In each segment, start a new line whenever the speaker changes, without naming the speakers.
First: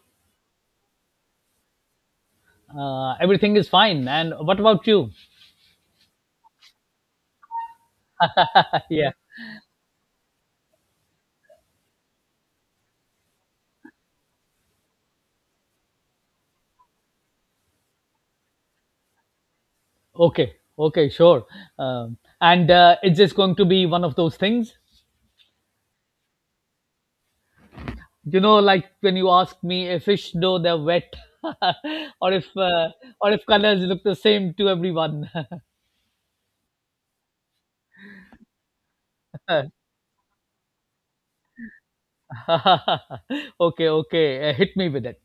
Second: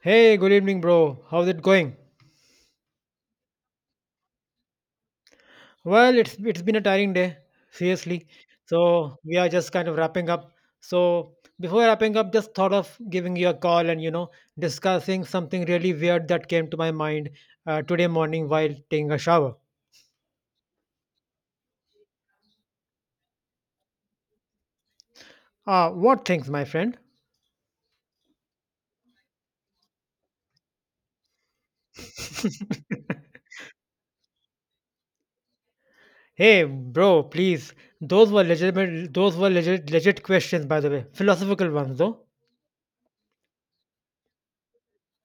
Hey, good evening, bro. How's it going?
Everything is fine. And what about you?
Well, it's been a tiring day, seriously.
yeah.
So we are just kind of wrapping up. So before wrapping up, just thought of giving you a call and discussing something really weird that came to my mind today morning while taking a shower.
Okay. Okay. Sure. And it's just going to be one of those things.
What things, my friend?
You know, like when you ask me if fish know they're wet, or if or if colors look the same to everyone.
Hey, bro, please. Those were legitimate. Those were legit, legit questions, by the way. Philosophical ones, though.
okay. Okay. Hit me with it.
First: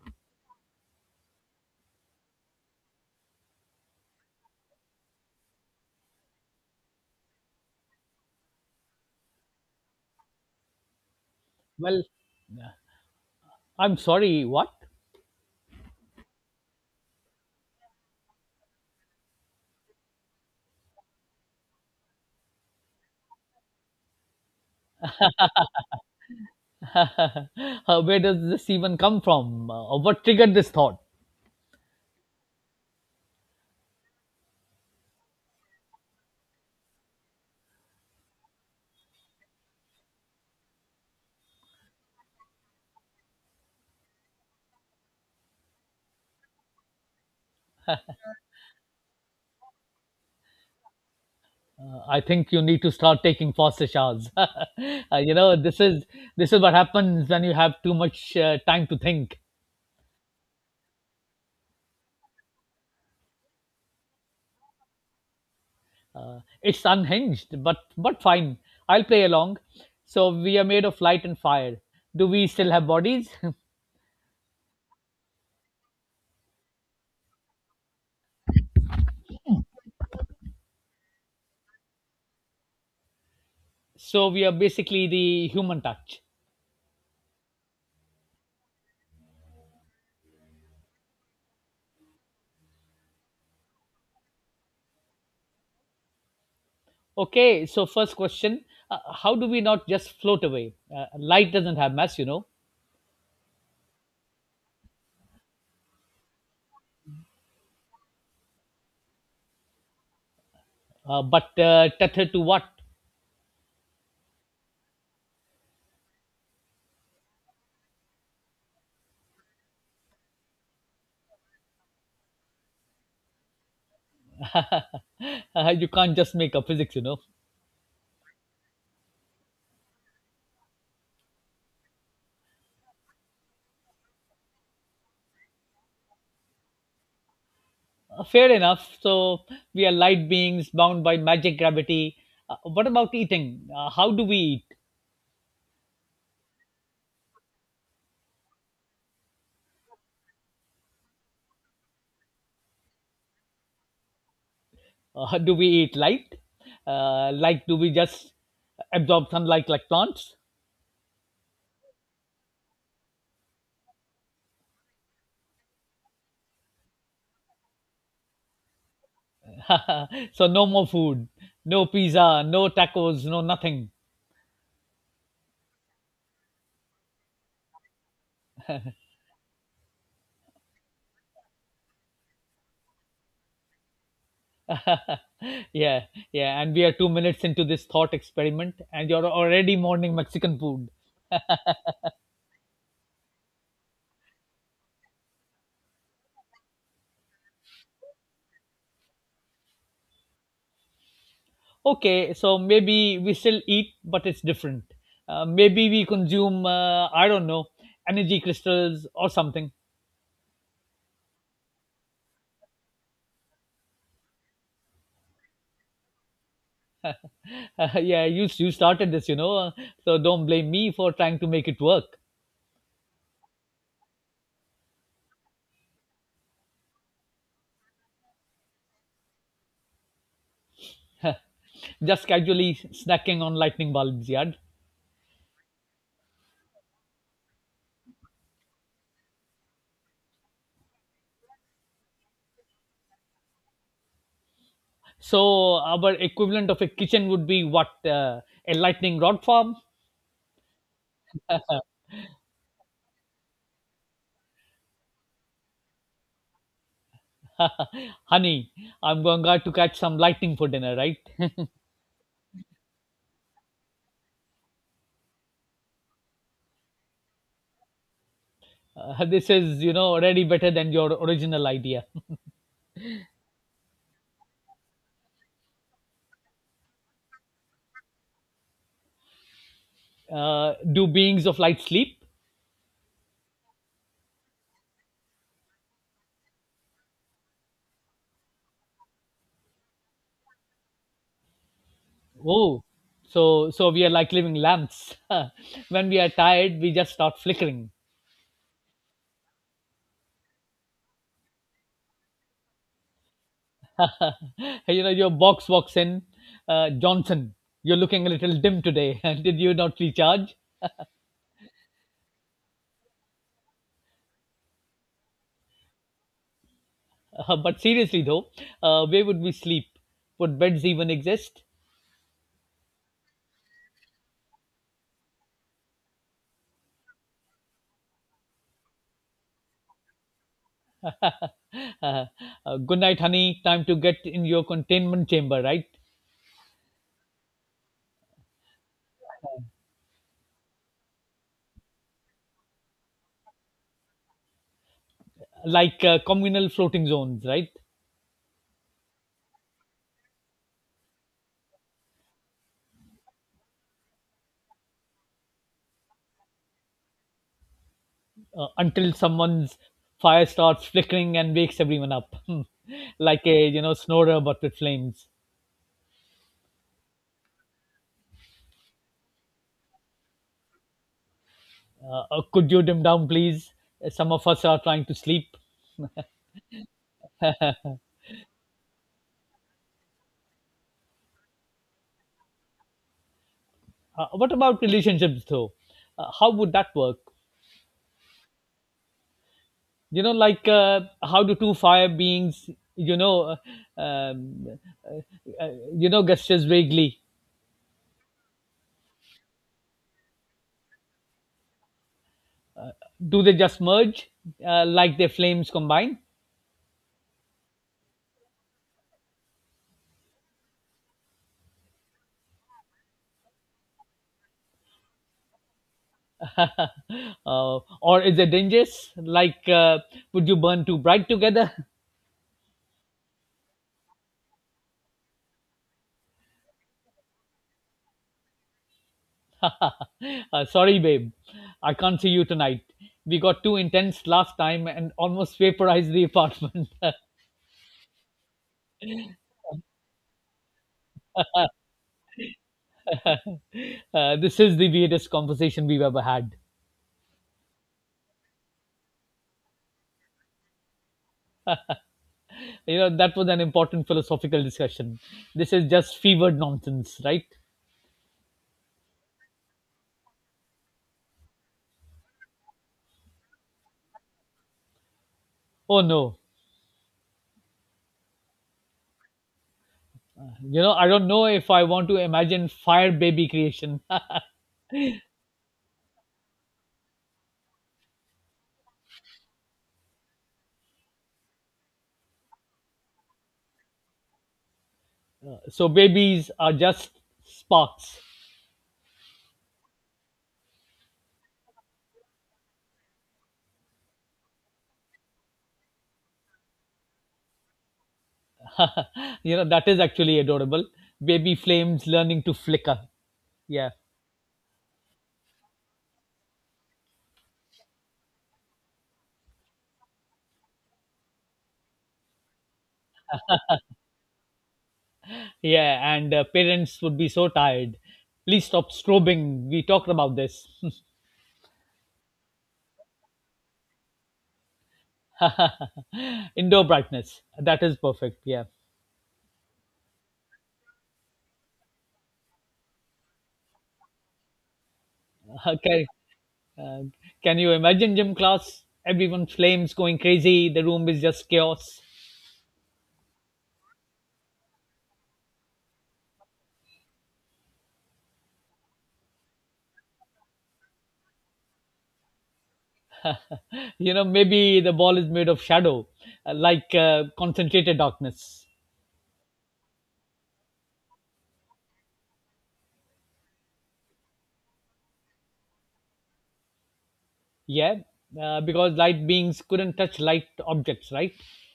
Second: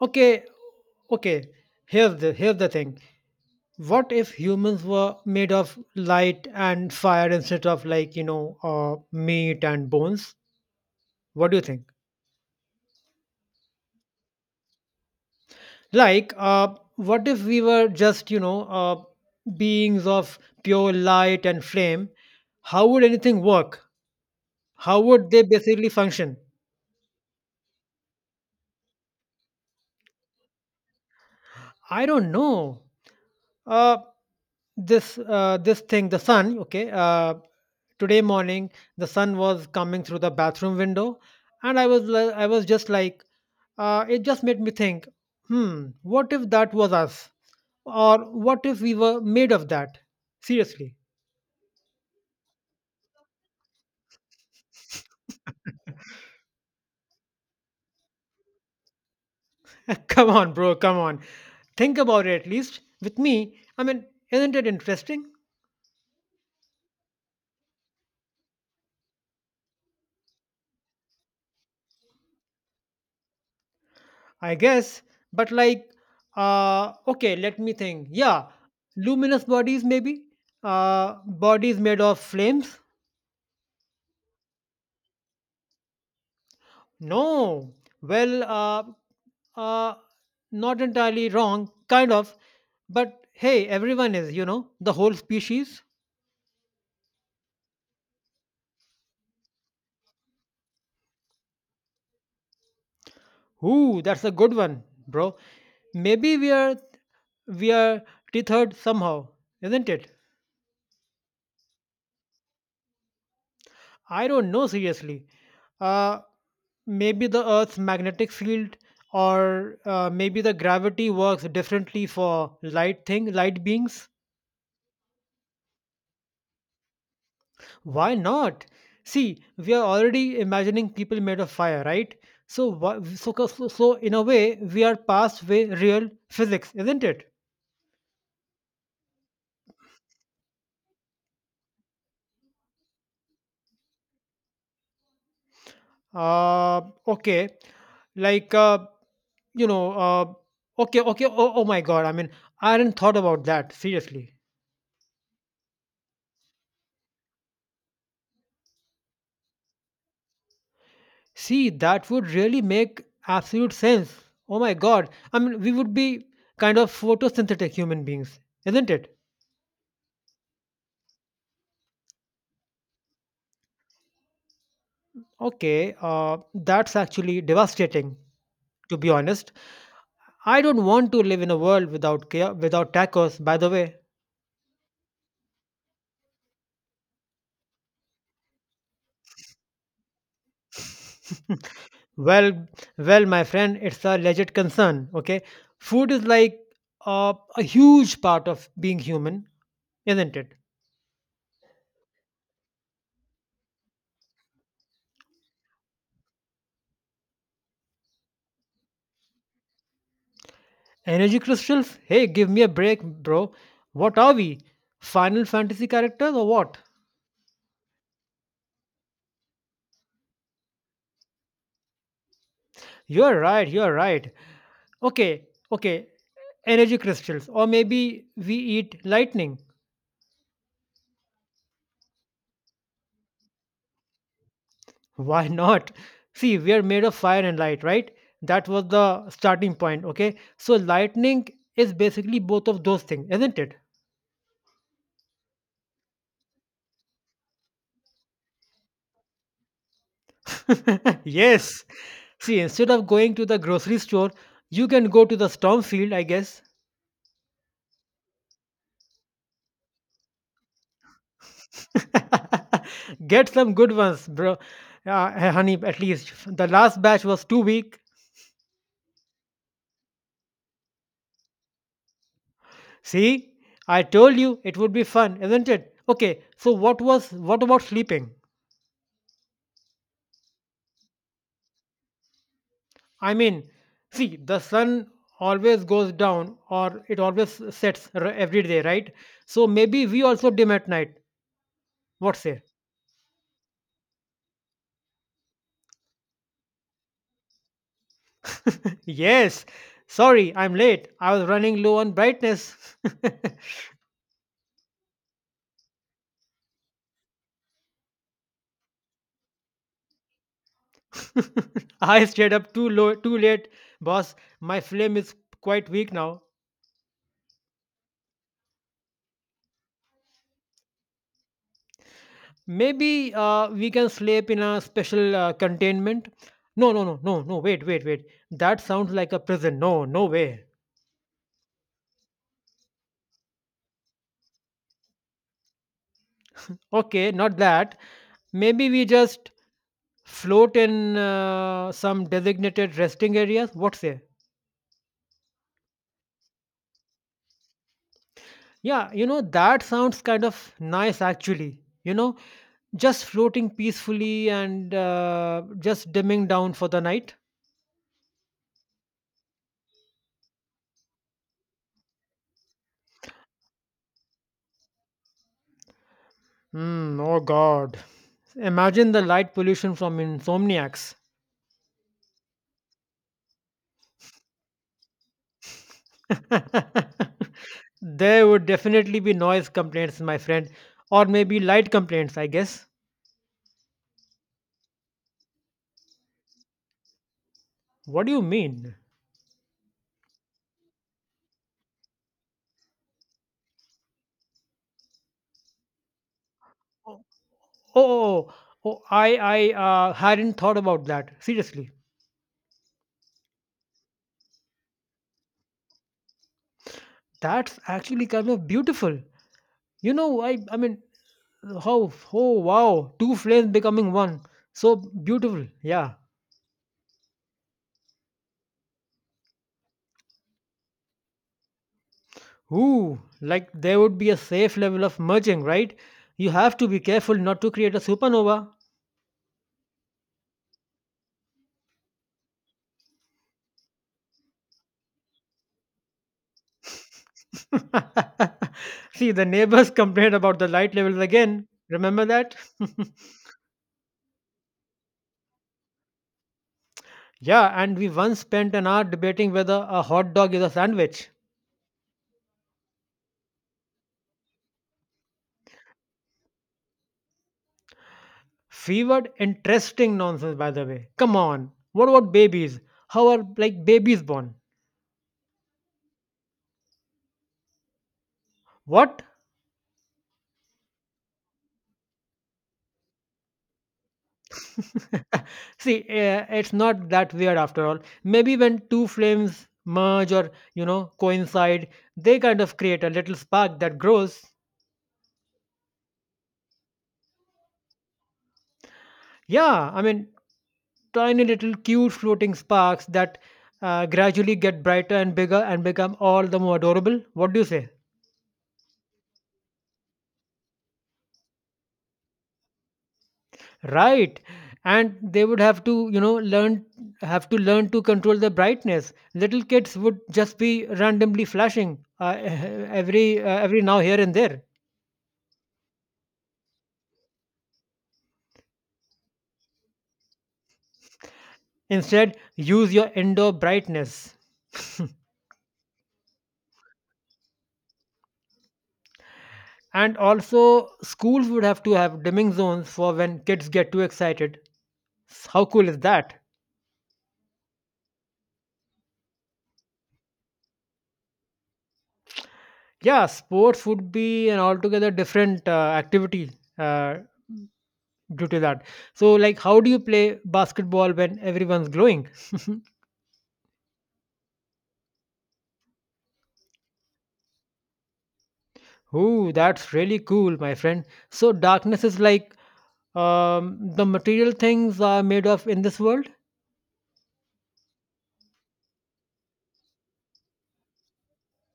Okay, okay. Here's the thing. What if humans were made of light and fire instead of like meat and bones? What do you think?
Well, I'm sorry. What?
Like, what if we were just beings of pure light and flame? How would anything work? How would they basically function?
Where does this even come from? What triggered this thought?
I don't know. uh, this thing, the sun. Okay, today morning, the sun was coming through the bathroom window, and I was just like, it just made me think, what if that was us? Or what if we were made of that? Seriously.
I think you need to start taking faster showers. You know, this is what happens when you have too much time to think.
Come on, bro, come on. Think about it at least. With me, I mean, isn't it interesting?
It's unhinged, but fine. I'll play along. So we are made of light and fire. Do we still have bodies?
I guess. But like, okay, let me think. Yeah, luminous bodies maybe? Bodies made of flames?
so we are basically the human touch.
No. Well, uh, not entirely wrong, kind of. But hey, everyone is, the whole species.
Okay. So first question: how do we not just float away? Light doesn't have mass.
Ooh, that's a good one, bro. Maybe we are tethered somehow, isn't it?
But tethered to what?
I don't know seriously. Uh, maybe the Earth's magnetic field, or maybe the gravity works differently for light thing, light beings.
You can't just make up physics.
Why not? See, we are already imagining people made of fire, right? So, so in a way, we are past way real physics, isn't it?
Fair enough. So we are light beings bound by magic gravity. What about eating? How do we eat?
Uh, okay, like, okay, okay. Oh, oh my God! I mean, I hadn't thought about that seriously.
Do we eat light? Like, do we just absorb sunlight like plants?
See, that would really make absolute sense. Oh my God! I mean, we would be kind of photosynthetic human beings, isn't it?
so no more food, no pizza, no tacos, no nothing.
Okay, that's actually devastating, to be honest. I don't want to live in a world without care, without tacos, by the way.
yeah, yeah. And we are 2 minutes into this thought experiment, and you're already mourning Mexican food.
Well, well, my friend, it's a legit concern, okay? Food is like a huge part of being human, isn't it?
Okay, so maybe we still eat, but it's different. Maybe we consume, I don't know, energy crystals or something.
Energy crystals? Hey, give me a break, bro. What are we? Final Fantasy characters or what?
Yeah, you started this, so don't blame me for trying to make it work.
You're right, you're right. Okay, okay. Energy crystals. Or maybe we eat lightning.
Just casually snacking on lightning bulbs, yeah.
Why not? See, we are made of fire and light, right? That was the starting point, okay? So, lightning is basically both of those things, isn't
So our equivalent of a kitchen would be what a lightning rod farm.
it? Yes. See, instead of going to the grocery store, you can go to the storm field, I guess.
Honey, I'm going out to catch some lightning for dinner, right?
Get some good ones, bro. Hey, honey, at least. The last batch was too weak.
This is already better than your original idea.
See? I told you it would be fun, isn't it? Okay, so what about sleeping?
Do beings of light sleep?
I mean, see, the sun always goes down, or it always sets every day, right? So maybe we also dim at night. What say?
Oh, so we are like living lamps. when we are tired, we just start flickering.
Yes. Sorry, I'm late. I was running low on brightness.
you know, your box walks in, Johnson. You're looking a little dim today. Did you not recharge?
I stayed up too low, too late, boss. My flame is quite weak now.
But seriously though, where would we sleep? Would beds even exist?
Maybe we can sleep in a special containment. No, no, no, no, no. Wait, wait, wait. That sounds like a prison. No, no way.
uh, uh, good night, honey. Time to get in your containment chamber, right?
Okay, not that. Maybe we just float in some designated resting areas. What say?
Like communal floating zones, right?
Yeah, that sounds kind of nice, actually you know just floating peacefully and just dimming down for the night.
Until someone's fire starts flickering and wakes everyone up, like a snorer but with flames.
Hmm. Oh god, imagine the light pollution from insomniacs.
Could you dim down, please? Some of us are trying to sleep.
There would definitely be noise complaints, my friend. Or maybe light complaints, I guess.
What about relationships, though? How would that work?
What do you mean?
You know, like how do two fire beings, you know, uh, um, uh, gestures
oh,
vaguely?
oh, oh, oh, i i uh, hadn't thought about that seriously.
Do they just merge, like their flames combine?
That's actually kind of beautiful. I mean, how oh wow, two flames becoming one. So beautiful. Yeah.
Or is it dangerous? Like, would you burn too bright together?
Ooh, like there would be a safe level of merging, right? You have to be careful not to create a supernova.
uh, sorry, babe, I can't see you tonight. We got too intense last time and almost vaporized the apartment.
See, the neighbors complained about the light levels again. Remember that?
This is the weirdest conversation we've ever had.
Yeah, and we once spent an hour debating whether a hot dog is a sandwich.
You know, that was an important philosophical discussion. This is just fevered nonsense, right?
Fevered? Interesting nonsense, by the way. Come on. What about babies? How are like babies born?
Oh no.
What?
You know, I don't know if I want to imagine fire baby creation.
See, it's not that weird after all. Maybe when two flames merge or, you know, coincide, they kind of create a little spark that grows.
so, babies are just sparks.
Yeah, I mean, tiny little cute floating sparks that gradually get brighter and bigger and become all the more adorable. What do you say?
You know that is actually adorable. Baby flames learning to flicker. Yeah.
Right, and they would have to learn to control the brightness. Little kids would just be randomly flashing every now here and there.
Yeah, and parents would be so tired. Please stop strobing. We talked about this.
Instead, use your indoor brightness.
indoor brightness, that is perfect. Yeah.
And also, schools would have to have dimming zones for when kids get too excited. How cool is
Okay,
that?
uh, can you imagine gym class, everyone flames going crazy, the room is just chaos.
Yeah, sports would be an altogether different activity uh, due to that. So, like, how do you play basketball when everyone's glowing?
You know, maybe the ball is made of shadow, like concentrated darkness.
Oh, that's really cool, my friend. So, darkness is like the material things are made of in this world?
Yeah, because light beings couldn't touch light objects, right?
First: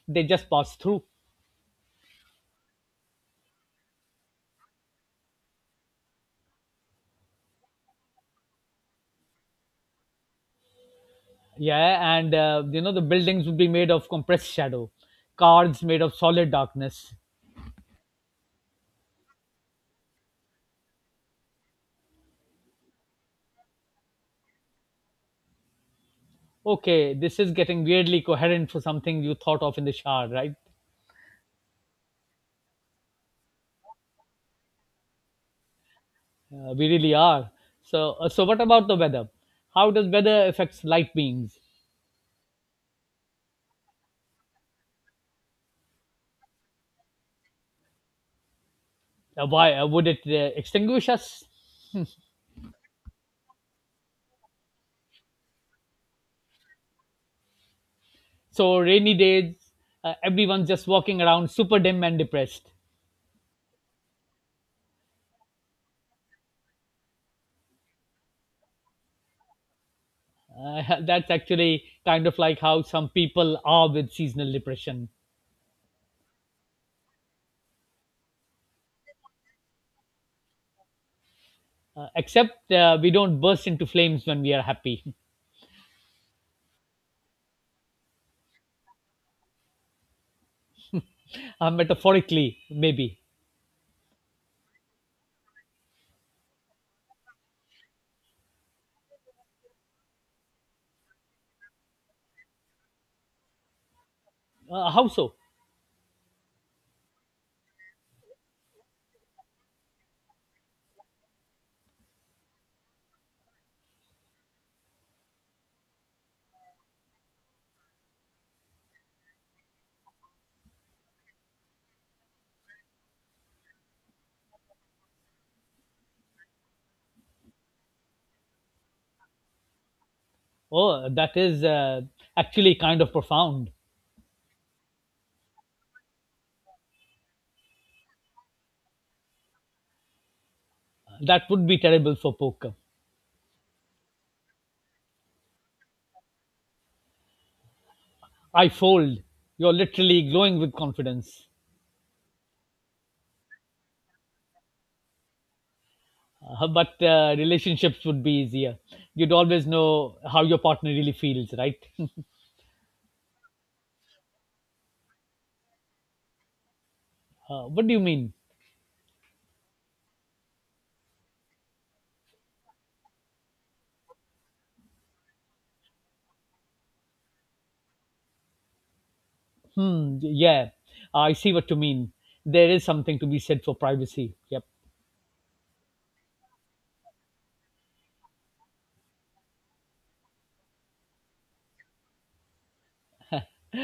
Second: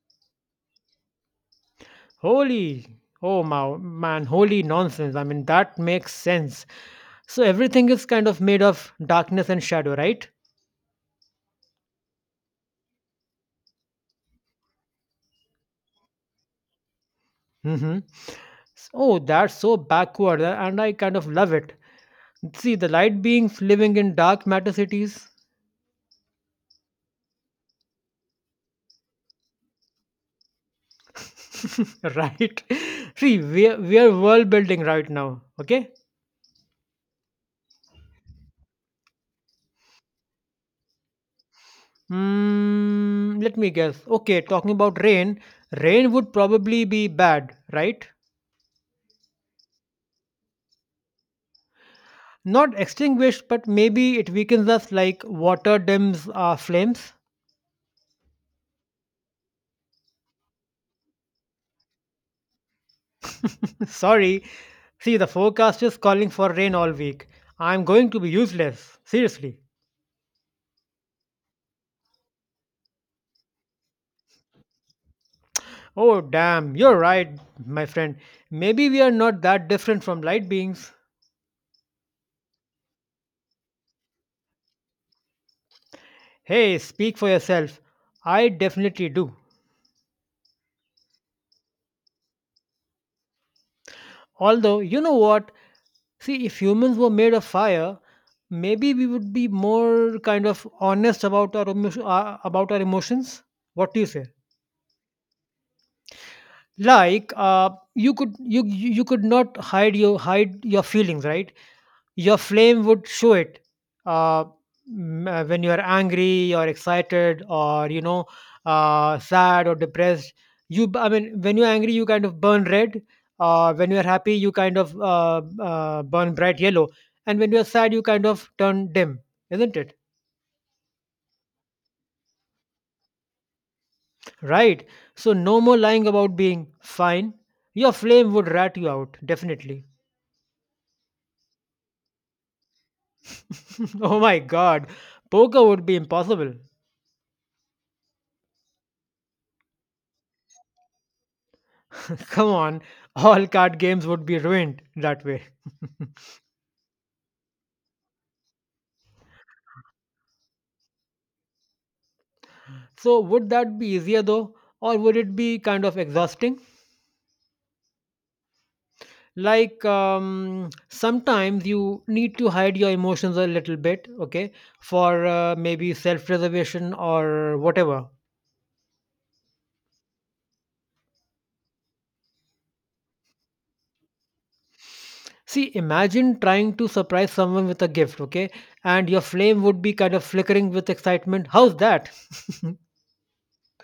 They just pass through.
Holy, oh my, man, holy nonsense. I mean, that makes sense. So, everything is kind of made of darkness and shadow, right?
Yeah, and you know the buildings would be made of compressed shadow, cars made of solid darkness.
Mm-hmm. Oh, that's so backward, and I kind of love it. See, the light beings living in dark matter cities,
Okay, this is getting weirdly coherent for something you thought of in the shower, right?
right? See, we're world building right now, okay?
We really are. So, so what about the weather? How does weather affects light beings?
Let me guess. Okay, talking about rain, rain would probably be bad, right?
Why would it extinguish us?
Not extinguished, but maybe it weakens us like water dims our flames.
so rainy days, everyone's just walking around super dim and depressed.
Sorry. See, the forecast is calling for rain all week. I'm going to be useless. Seriously.
That's actually kind of like how some people are with seasonal depression,
Oh, damn, you're right, my friend. Maybe we are not that different from light beings.
except we don't burst into flames when we are happy.
Hey, speak for yourself. I definitely do.
Metaphorically, maybe.
Although, you know what? See, if humans were made of fire, maybe we would be more kind of honest about our emotions. What do you say?
How so?
Like, you could not hide your feelings, right? Your flame would show it. uh, when you are angry or excited, or sad or depressed, I mean, when you're angry, you kind of burn red. When you're happy, you kind of burn bright yellow. And when you're sad, you kind of turn dim, isn't it?
Oh, that is actually kind of profound.
Right. So no more lying about being fine. Your flame would rat you out, definitely.
That would be terrible for poker.
Oh my god, poker would be impossible.
I fold. You're literally glowing with confidence.
Come on, all card games would be ruined that way.
But relationships would be easier. You'd always know how your partner really feels, right?
So, would that be easier though, or would it be kind of exhausting?
What do you mean?
Like, sometimes you need to hide your emotions a little bit, okay, for maybe self preservation or whatever.
Hmm. Yeah, I see what you mean. There is something to be said for privacy. Yep.
See, imagine trying to surprise someone with a gift, okay, and your flame would be kind of flickering with excitement. How's that?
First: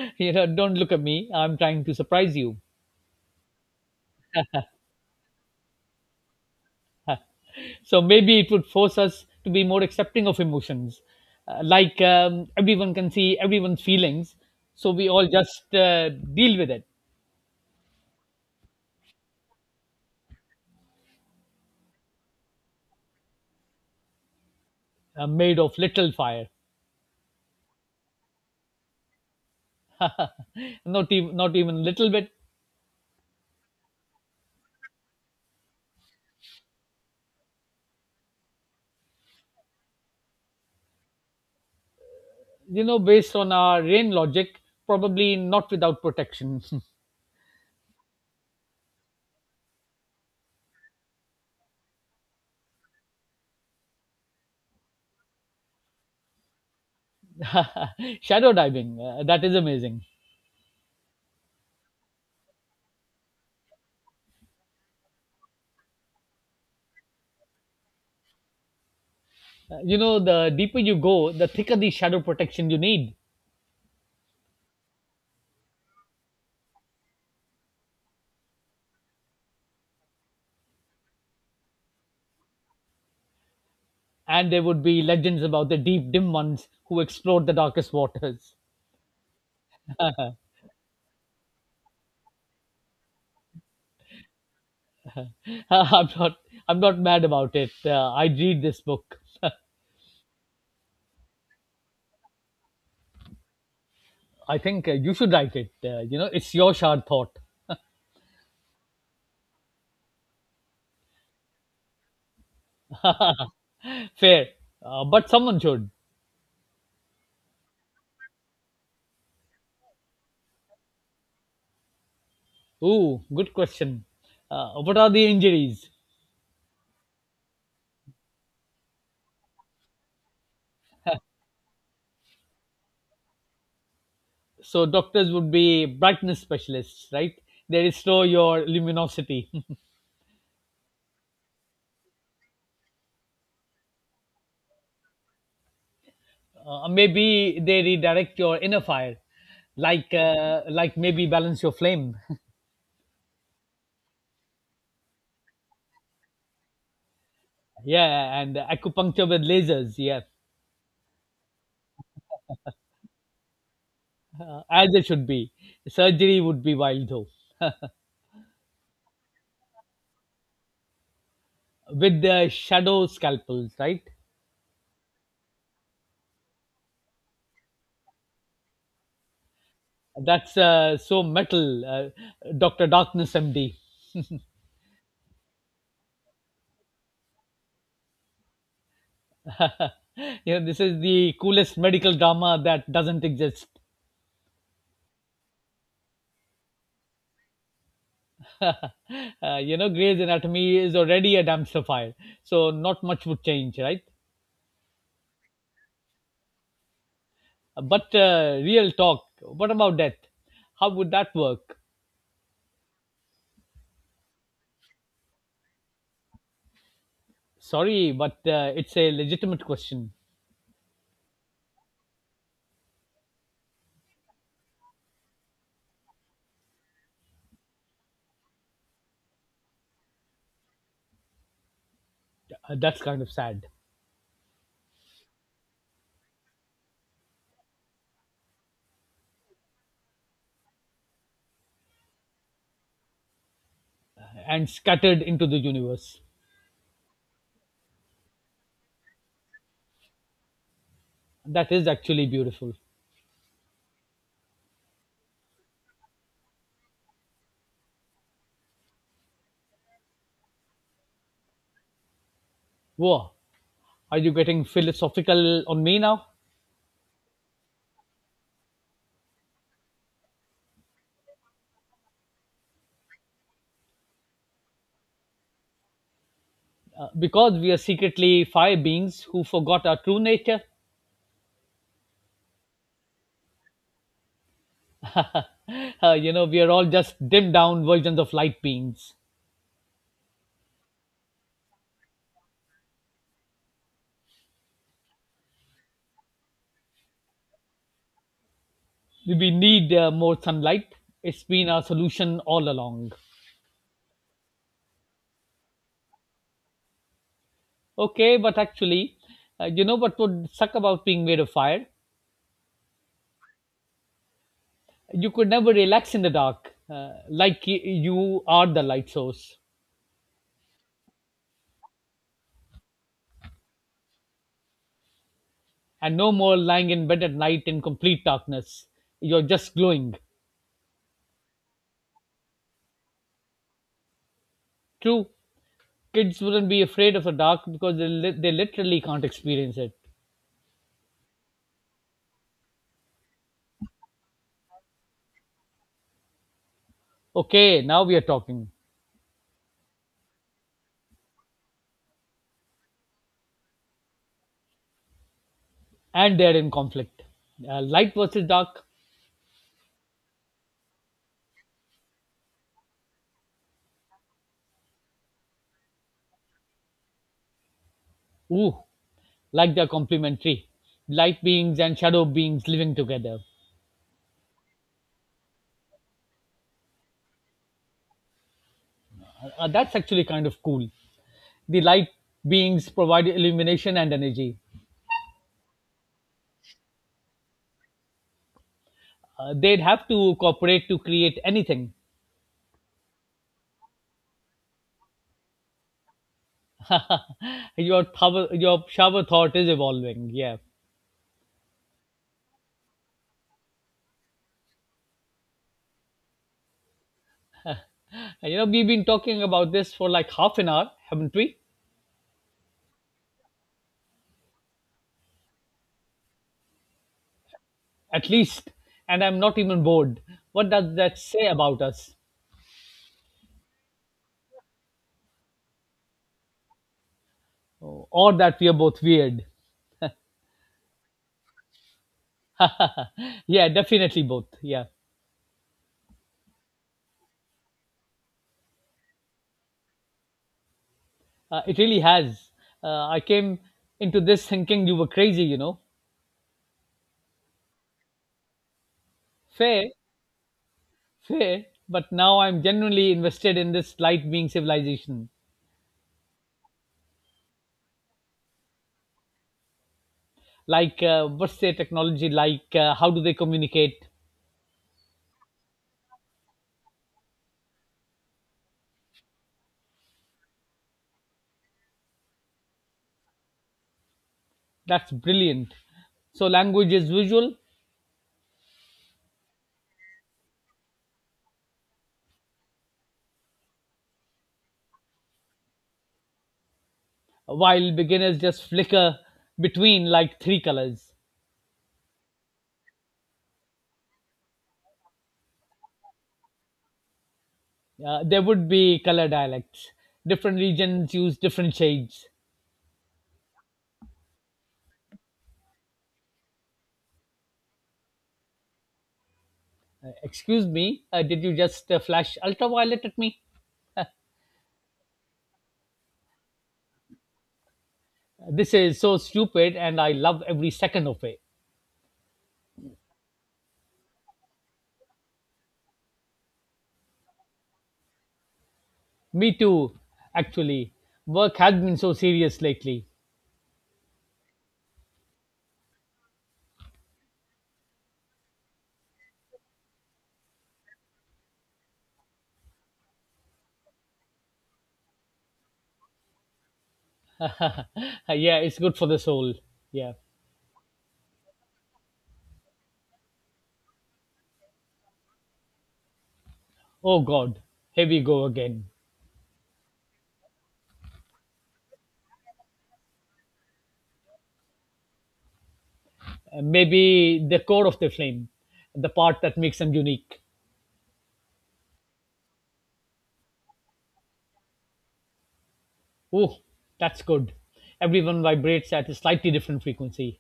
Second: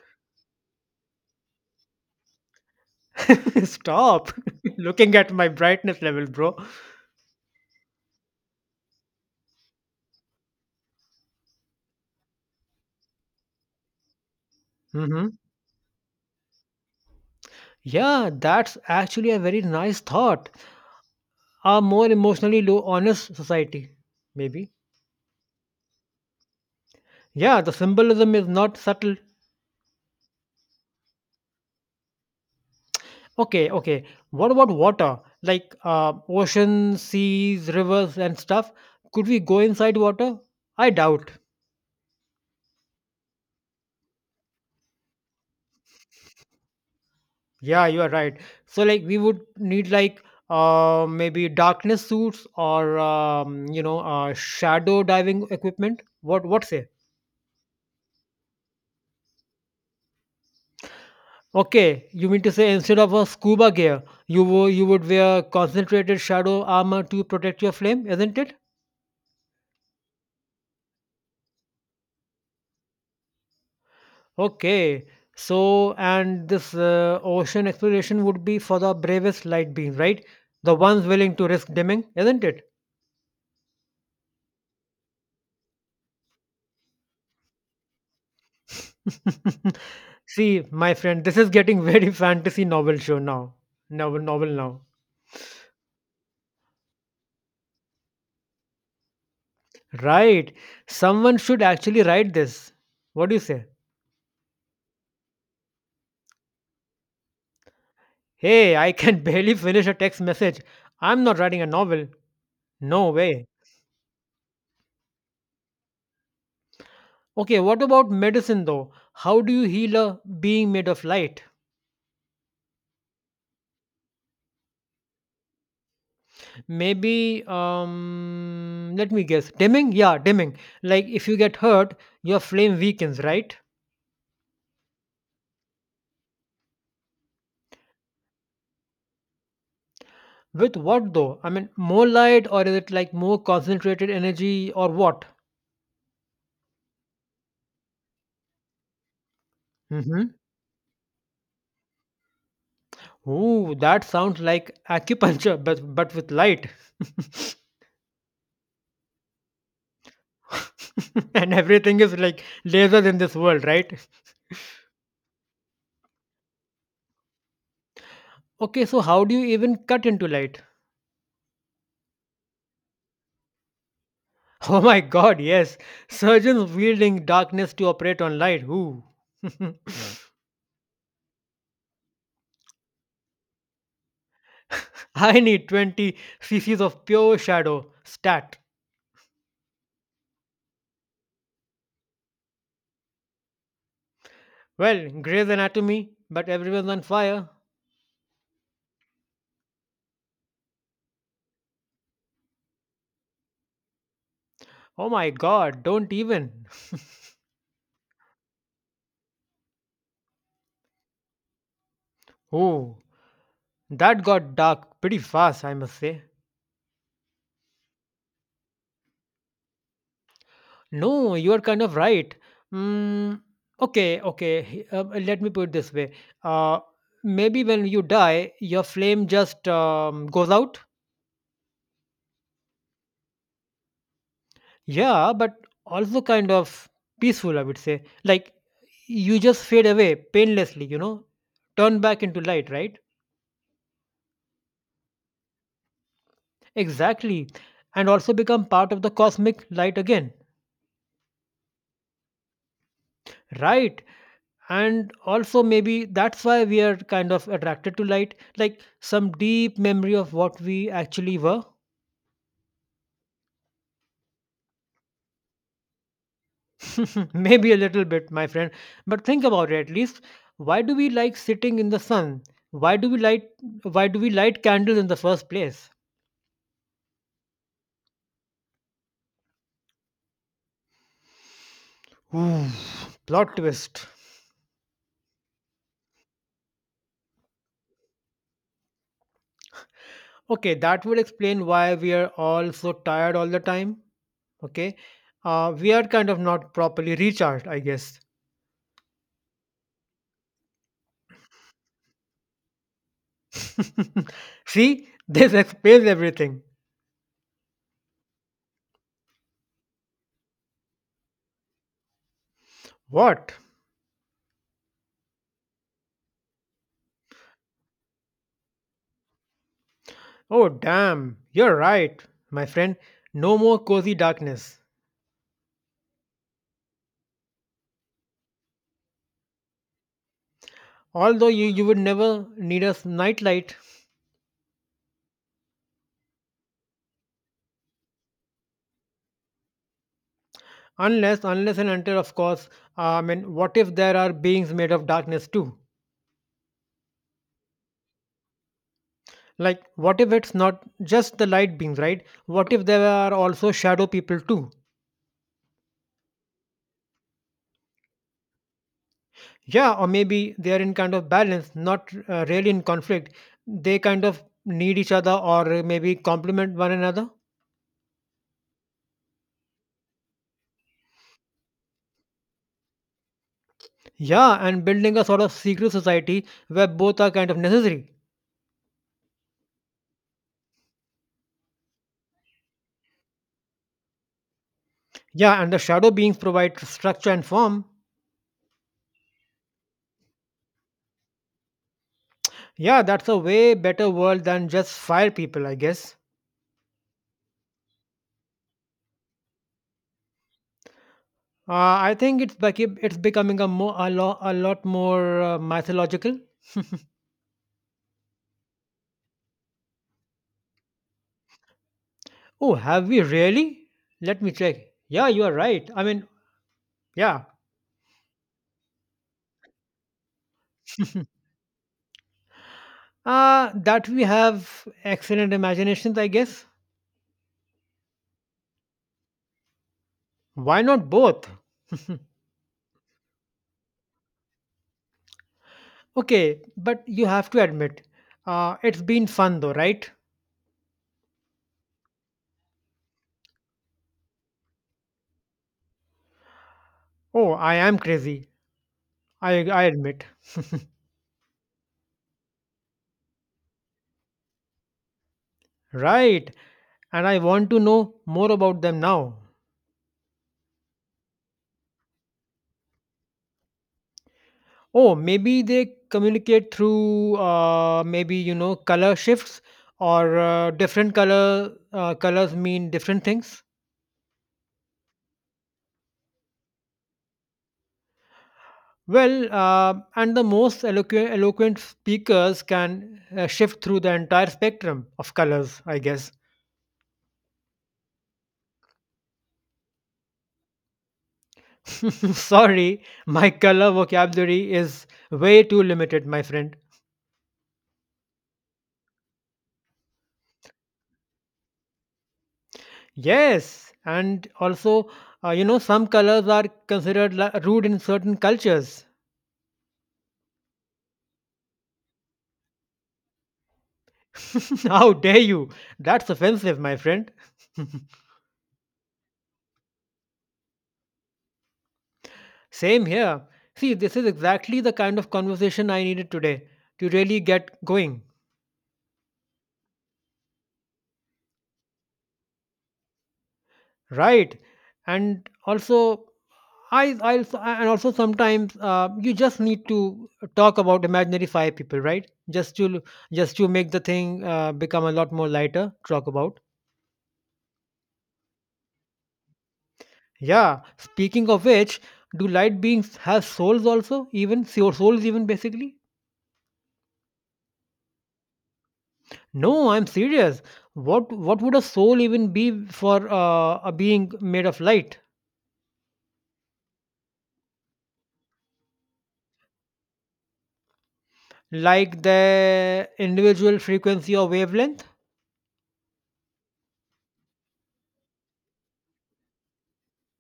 You know, don't look at me. I'm trying to surprise you.
Stop looking at my brightness level, bro.
So maybe it would force us to be more accepting of emotions. Like everyone can see everyone's feelings, so we
Hmm.
all just deal with it.
Yeah, that's actually a very nice thought. A more emotionally low honest society, maybe.
Made of little fire,
Yeah, the symbolism is not subtle.
not even little bit.
Okay, okay. What about water? Like ocean, seas, rivers, and stuff? Could we go inside water? I doubt.
You know, based on our rain logic, probably not without protection.
Yeah, you are right. So, like, we would need like maybe darkness suits, or shadow diving equipment. What say?
Shadow diving. That is amazing.
Okay, you mean to say instead of a scuba gear, you would wear concentrated shadow armor to protect your flame, isn't it?
You know, the deeper you go, the thicker the shadow protection you need.
Okay, so and this ocean exploration would be for the bravest light beings, right? The ones willing to risk dimming, isn't
And there would be legends about the deep, dim ones who explored the darkest waters.
it? See, my friend, this is getting very fantasy novel show now. Novel, novel now.
I'm not, I'm not mad about it. I read this book.
Right. Someone should actually write this. What do you say?
I think you should write it. You know, it's your shard thought.
Hey, I can barely finish a text message. I'm not writing a novel. No way.
Fair, but someone should.
Okay, what about medicine though? How do you heal a being made of light?
Ooh, good question. What are the injuries?
Maybe, let me guess. Dimming? Yeah, dimming. Like, if you get hurt, your flame weakens, right?
So doctors would be brightness specialists, right? They restore your luminosity.
With what though? I mean, more light, or is it like more concentrated energy or what?
Maybe they redirect your inner fire, like
Mm-hmm.
uh, like maybe balance your flame.
Ooh, that sounds like acupuncture, but with light.
yeah, and acupuncture with lasers. Yeah,
And everything is like lasers in this world, right?
as it should be. Surgery would be wild though,
Okay, so how do you even cut into light?
with the shadow scalpels, right?
Oh my god, yes. Surgeons wielding darkness to operate on light. Ooh.
That's so metal, Doctor Darkness MD.
I need 20 cc's of pure shadow. Stat.
you know, this is the coolest medical drama that doesn't exist.
Well, Grey's Anatomy, but everyone's on fire.
You know, Grey's Anatomy is already a dumpster fire, so not much would change, right?
Oh my god, don't even.
But real talk, what about death? How would that work?
Ooh, that got dark pretty fast, I must say.
Sorry, but it's a legitimate question.
No, you are kind of right. Mm, okay, okay. Let me put it this way. Uh, Maybe when you die, your flame just goes out.
That's kind of sad.
Yeah, but also kind of peaceful, I would say. Like you just fade away painlessly, you know, turn back into light, right?
And scattered into the universe.
Exactly. And also become part of the cosmic light again,
That is actually beautiful.
right? And also, maybe that's why we are kind of attracted to light, like some deep memory of what we actually were.
Whoa, are you getting philosophical on me now?
Maybe a little bit, my friend. But think about it at least. Why do we like sitting in the sun? Why do we light? Why do we light candles in the first place?
Because we are secretly fire beings who forgot our true nature.
Ooh. Plot twist.
You know, we are all just dimmed down versions of light beings.
Okay, that would explain why we are all so tired all the time. Okay, we are kind of not properly recharged, I guess.
We need more sunlight. It's been our solution all along.
See, this explains everything.
Okay, but actually, you know what would suck about being made of fire?
What?
You could never relax in the dark, like you are the light source,
Oh, damn, you're right, my friend. No more cozy darkness.
and no more lying in bed at night in complete darkness. You're just glowing.
Although you would never need a nightlight,
True, kids wouldn't be afraid of the dark because they literally can't experience it.
unless and until, of course, I mean, what if there are beings made of darkness too?
Okay, now we are talking,
Like, what if it's not just the light beings, right? What if there are also shadow people too?
and they're in conflict. Light versus dark.
Yeah, or maybe they are in kind of balance, not really in conflict. They kind of need each other or maybe complement one another.
Ooh, like they're complementary light beings and shadow beings living together.
Yeah, and building a sort of secret society where both are kind of necessary.
That's actually kind of cool. The light beings provide illumination and energy.
Yeah, and the shadow beings provide structure and form.
They'd have to cooperate to create anything.
Yeah, that's a way better world than just fire people, I guess.
Your shower thought is evolving. Yeah,
I think it's it's becoming a more a lot more mythological.
and you know we've been talking about this for like half an hour, haven't we?
Oh, have we really? Let me check. Yeah, you are right. I mean, yeah.
At least, and I'm not even bored. What does that say about us?
That we have excellent imaginations, I guess.
Oh, or that we are both weird?
Why not both?
yeah, definitely both. Yeah,
Okay, but you have to admit, it's been fun though, right?
it really has. I came into this thinking you were crazy.
Oh, I am crazy. I
Fair,
admit.
Fair, but now I'm genuinely invested in this light being civilization.
Right. And I want to know more about them now.
Like, what's their technology like? How do they communicate?
Oh, maybe they communicate through maybe, you know, color shifts or different color colors mean different things.
That's brilliant. So, language is visual,
Well, and the most eloquent speakers can shift through the entire spectrum of colors, I guess.
while beginners just flicker between like three colors.
Sorry, my color vocabulary is way too limited, my friend.
There would be color dialects. Different regions use different shades.
Yes, and also, you know, some colors are considered rude in certain cultures.
Excuse me, did you just flash ultraviolet at me?
How dare you? That's offensive, my friend.
This is so stupid, and I love every second of it.
Same here. See, this is exactly the kind of conversation I needed today to really get going.
Me too, actually. Work has been so serious lately.
Right, and also I also and also sometimes you just need to talk about imaginary five people, right, just to make the thing become a lot more lighter to talk about.
yeah, it's good for the soul. Yeah.
Yeah, speaking of which, do light beings have souls also, even souls even, basically?
Oh God, here we go again.
No, I'm serious. What would a soul even be for a being made of light,
Maybe the core of the flame, the part that makes them unique.
like the individual frequency or wavelength?
Oh, that's good. Everyone vibrates at a slightly different frequency.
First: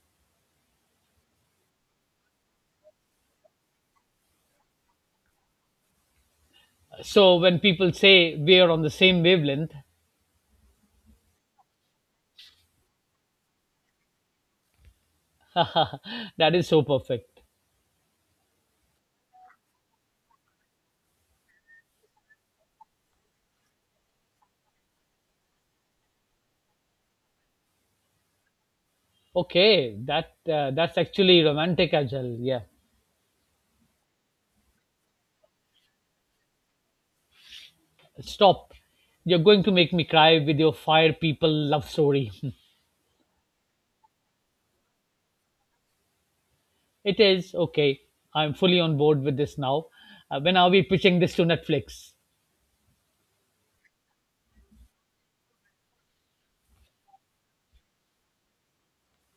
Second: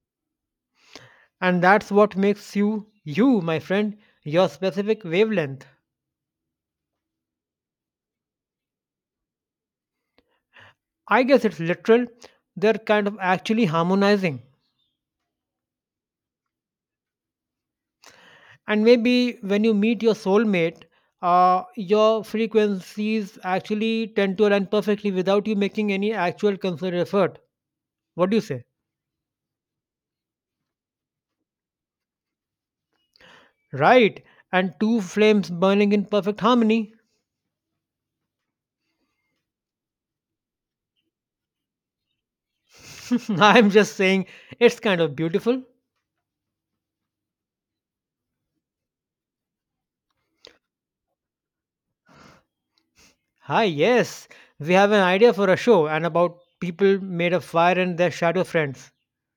And that's what makes you, you, my friend, your specific wavelength.
So when people say we are on the same wavelength,
I guess it's literal, they're kind of actually harmonizing.
that is so perfect.
And maybe when you meet your soulmate, your frequencies actually tend to align perfectly without you making any actual concerted effort. What do you say?
Okay, that's actually romantic as well. Yeah.
Right, and two flames burning in perfect harmony.
Stop. You're going to make me cry with your fire people love story.
I'm just saying it's kind of beautiful.
it is okay. I'm fully on board with this now. When are we pitching this to Netflix?
Hi, yes. We have an idea for a show and about people made of fire and their shadow friends.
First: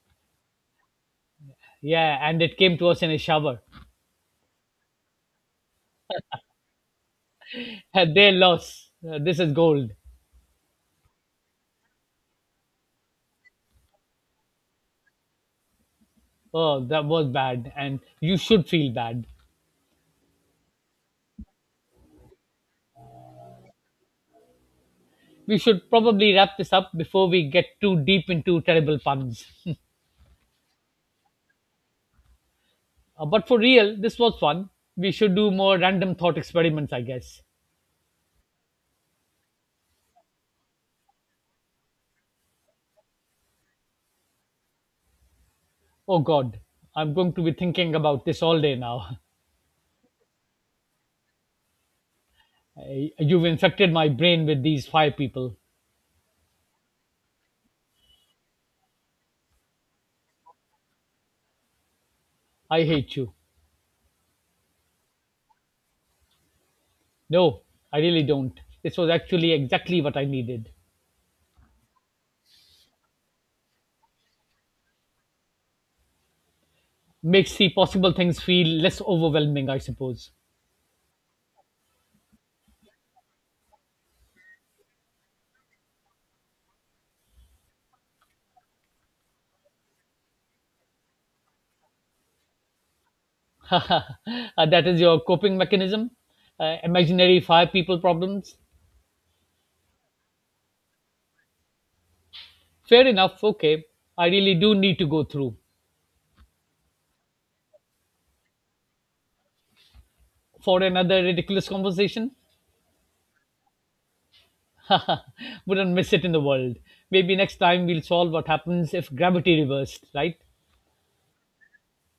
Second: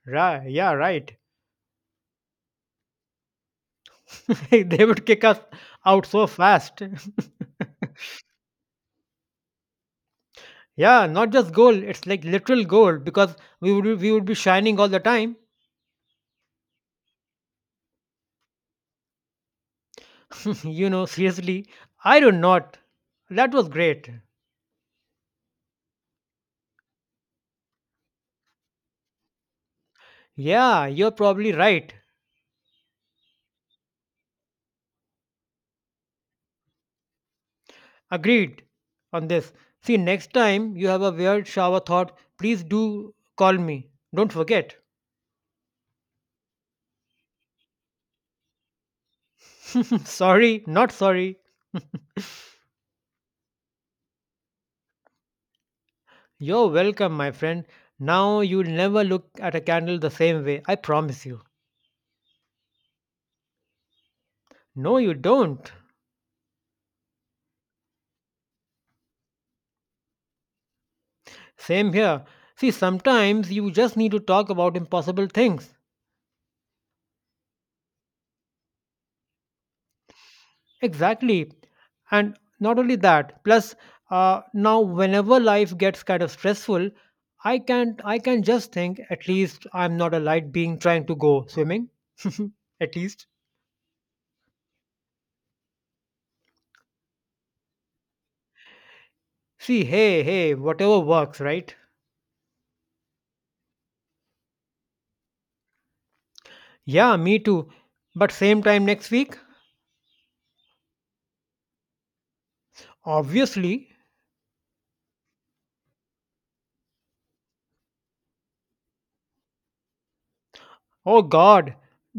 Right, yeah, right.
Yeah, and it came to us in a shower.
They would kick us out so fast.
Had their loss. This is gold.
Yeah, not just gold, it's like literal gold because we would be shining all the time.
Oh, that was bad. And you should feel bad.
You know, seriously. I do not. That was great.
We should probably wrap this up before we get too deep into terrible puns.
Yeah, you're probably right.
But for real, this was fun. We should do more random thought experiments, I guess.
Agreed on this. See, next time you have a weird shower thought, please do call me. Don't forget.
Oh, God. I'm going to be thinking about this all day now.
Sorry, not sorry.
You've infected my brain with these five people.
You're welcome, my friend. Now you'll never look at a candle the same way, I promise you.
I hate you.
No, you don't.
No, I really don't. This was actually exactly what I needed.
Same here. See, sometimes you just need to talk about impossible things.
Makes the possible things feel less overwhelming, I suppose.
Exactly. And not only that, plus, now whenever life gets kind of stressful, I can't, I can just think, at least I'm not a light being trying to go swimming. At least.
That is your coping mechanism? Imaginary five people problems?
See, hey, hey, whatever works, right?
Fair enough, okay. I really do need to go through.
Yeah, me too. But same time next week?
For another ridiculous conversation?
Obviously.
Wouldn't miss it in the world. Maybe next time we'll solve what happens if gravity reversed, right?
Oh God,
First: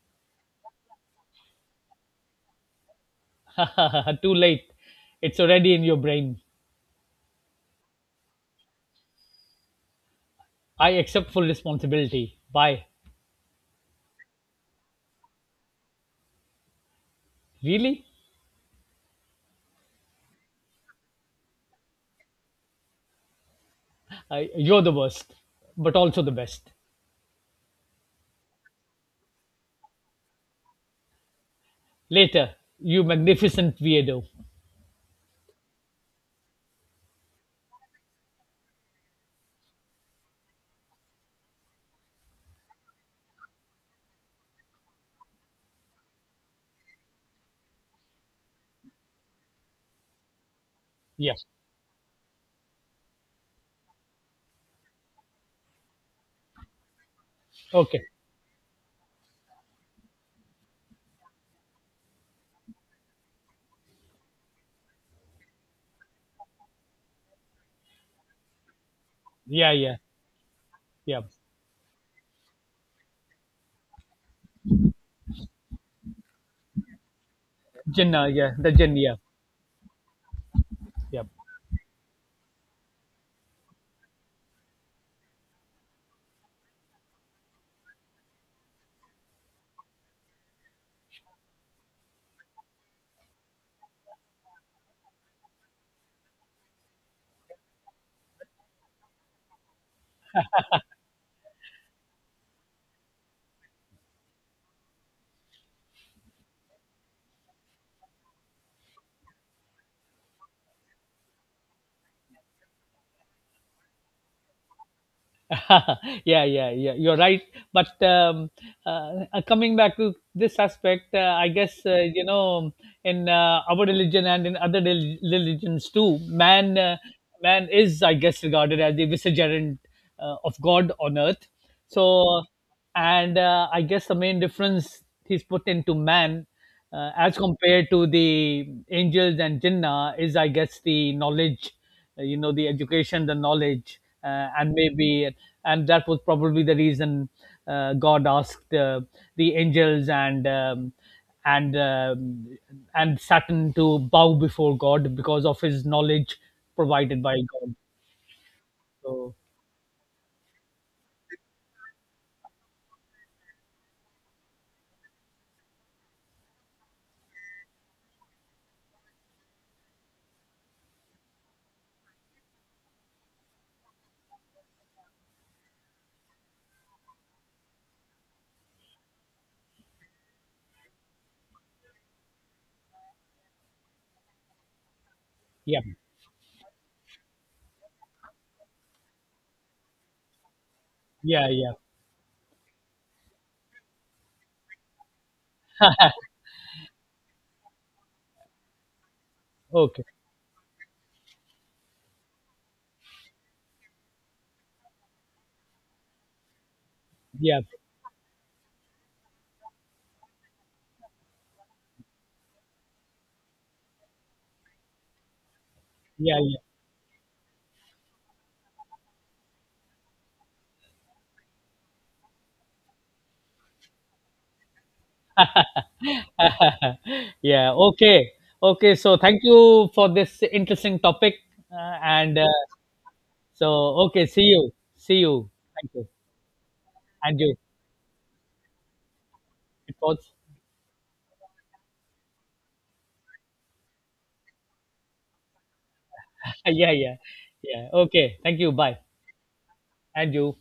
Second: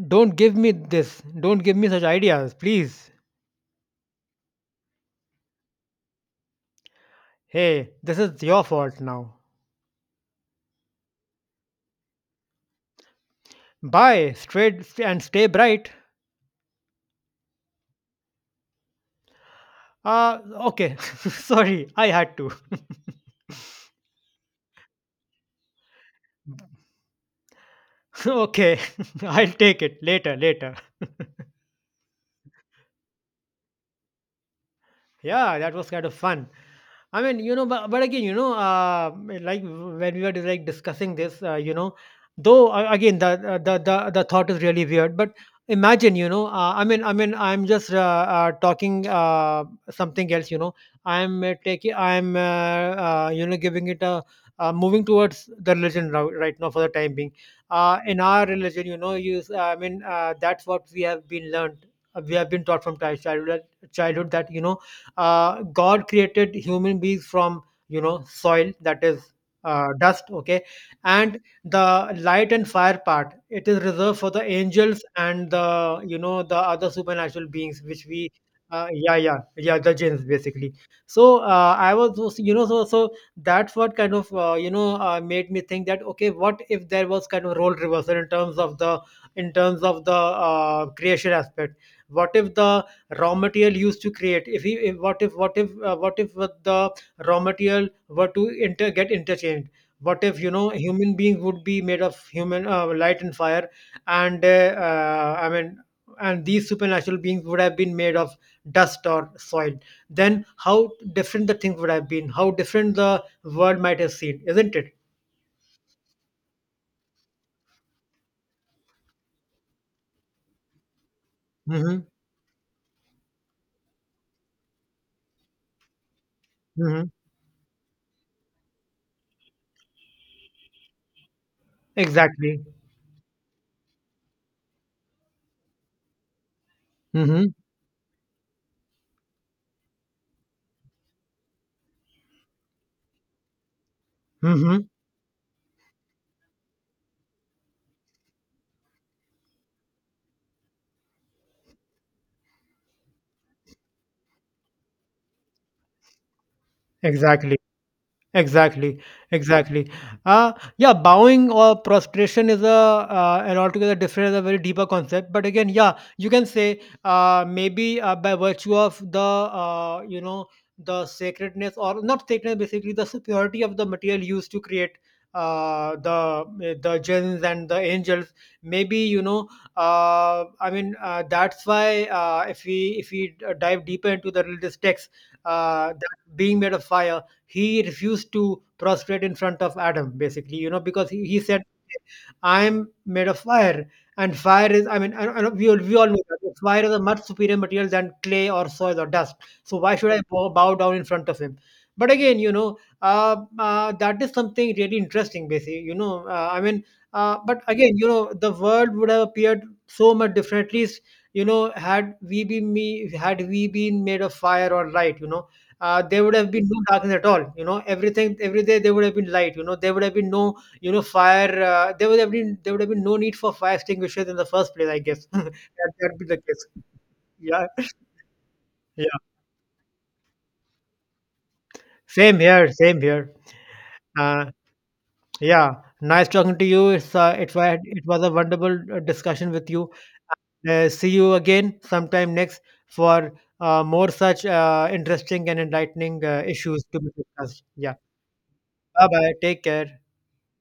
don't give me this. Don't give me such ideas, please.
Too late. It's already in your brain.
Hey, this is your fault now.
I accept full responsibility. Bye.
Bye, and stay bright.
Really?
Uh, okay. Sorry, I had to.
You're the worst, but also the best.
Okay, I'll take it later.
Later, you magnificent weirdo.
Yeah, that was kind of fun. I mean, you know, but again, you know, like when we were like discussing this, you know, though again the, the thought is really weird. But imagine, you know, I mean, I'm just talking something else, you know.
Yeah.
I'm I'm you know, giving it a moving towards the religion now, right now for the time being.
Okay.
In our religion, you know, you I mean, that's what we have been learned. We have been taught from childhood, childhood, that you know god created human beings from, you know, soil, that is
Yeah, yeah,
dust, okay,
yeah.
and the light and fire part, it is reserved for the angels and the, you know, the other supernatural beings which
Jinnah,
we,
yeah. The jinn,
yeah,
yeah.
yeah, yeah, the jinns, basically.
Yeah.
So you know, so that's what kind of you know, made me think that okay, what if there was kind of role reversal in terms of the, in terms of the creation aspect. What if the raw material used to create, if he if, what if what if what if the raw material were to get interchanged? What if, you know, human beings would be made of human light and fire, and I mean, and these supernatural beings would have been made of dust or soil, then how different the things would have been, how different the world might have seen, isn't it?
yeah, yeah, yeah. You're right. But, coming back to this aspect, I guess
Mm-hmm.
you know, in our religion and in other religions too, man,
Mm-hmm.
man is, I guess, regarded as the vicegerent of God on earth. So,
Exactly.
and I guess the main difference he's put into man as
Mm-hmm.
compared to the angels and jinnah is I guess the knowledge, the education, the knowledge,
Mm-hmm.
and that was probably the reason God asked the angels and and um, saturn to bow before God because of his knowledge provided by
Exactly.
God.
Exactly,
So
exactly. Yeah, bowing or prostration is a an altogether different, and a very deeper concept. But again, yeah, you can say maybe by virtue of the, you know, the sacredness or not sacredness, basically the superiority of the material used to create the jinns and the angels. Maybe, you know, I mean, that's why, if we dive deeper into the religious text,
yeah,
that being made of fire, he refused to prostrate in front of adam, basically, you know, because he
yeah,
said,
yeah.
I'm made of fire, and fire is, I mean, we all know that fire is a much superior material than clay or soil or dust, so why
Okay.
should I bow down in front of him? But again, you know, that is something really interesting, basically, you know, I mean,
Yeah,
but again, you know, the world would have appeared so much differently, at least, you know, had we been made of fire or light, you know, there would
yeah,
have
yeah.
been no darkness at all, you know, everything every day there would have been light, you know, there would have been no, you know, fire, there would have been no need for fire extinguishers in the first place, I guess. That, that would be the case. Yeah.
yeah, okay. Okay,
Yeah,
so thank you for this interesting topic. And
same here, same here.
So okay,
uh,
see you. See you.
yeah,
Thank you.
nice talking to you, it's
And you.
it was a wonderful discussion with you.
It was.
See you again sometime next, for more such interesting and enlightening issues
yeah,
to be
yeah,
discussed.
yeah.
Yeah,
Okay, thank you. Bye.
bye bye, take care.
And you.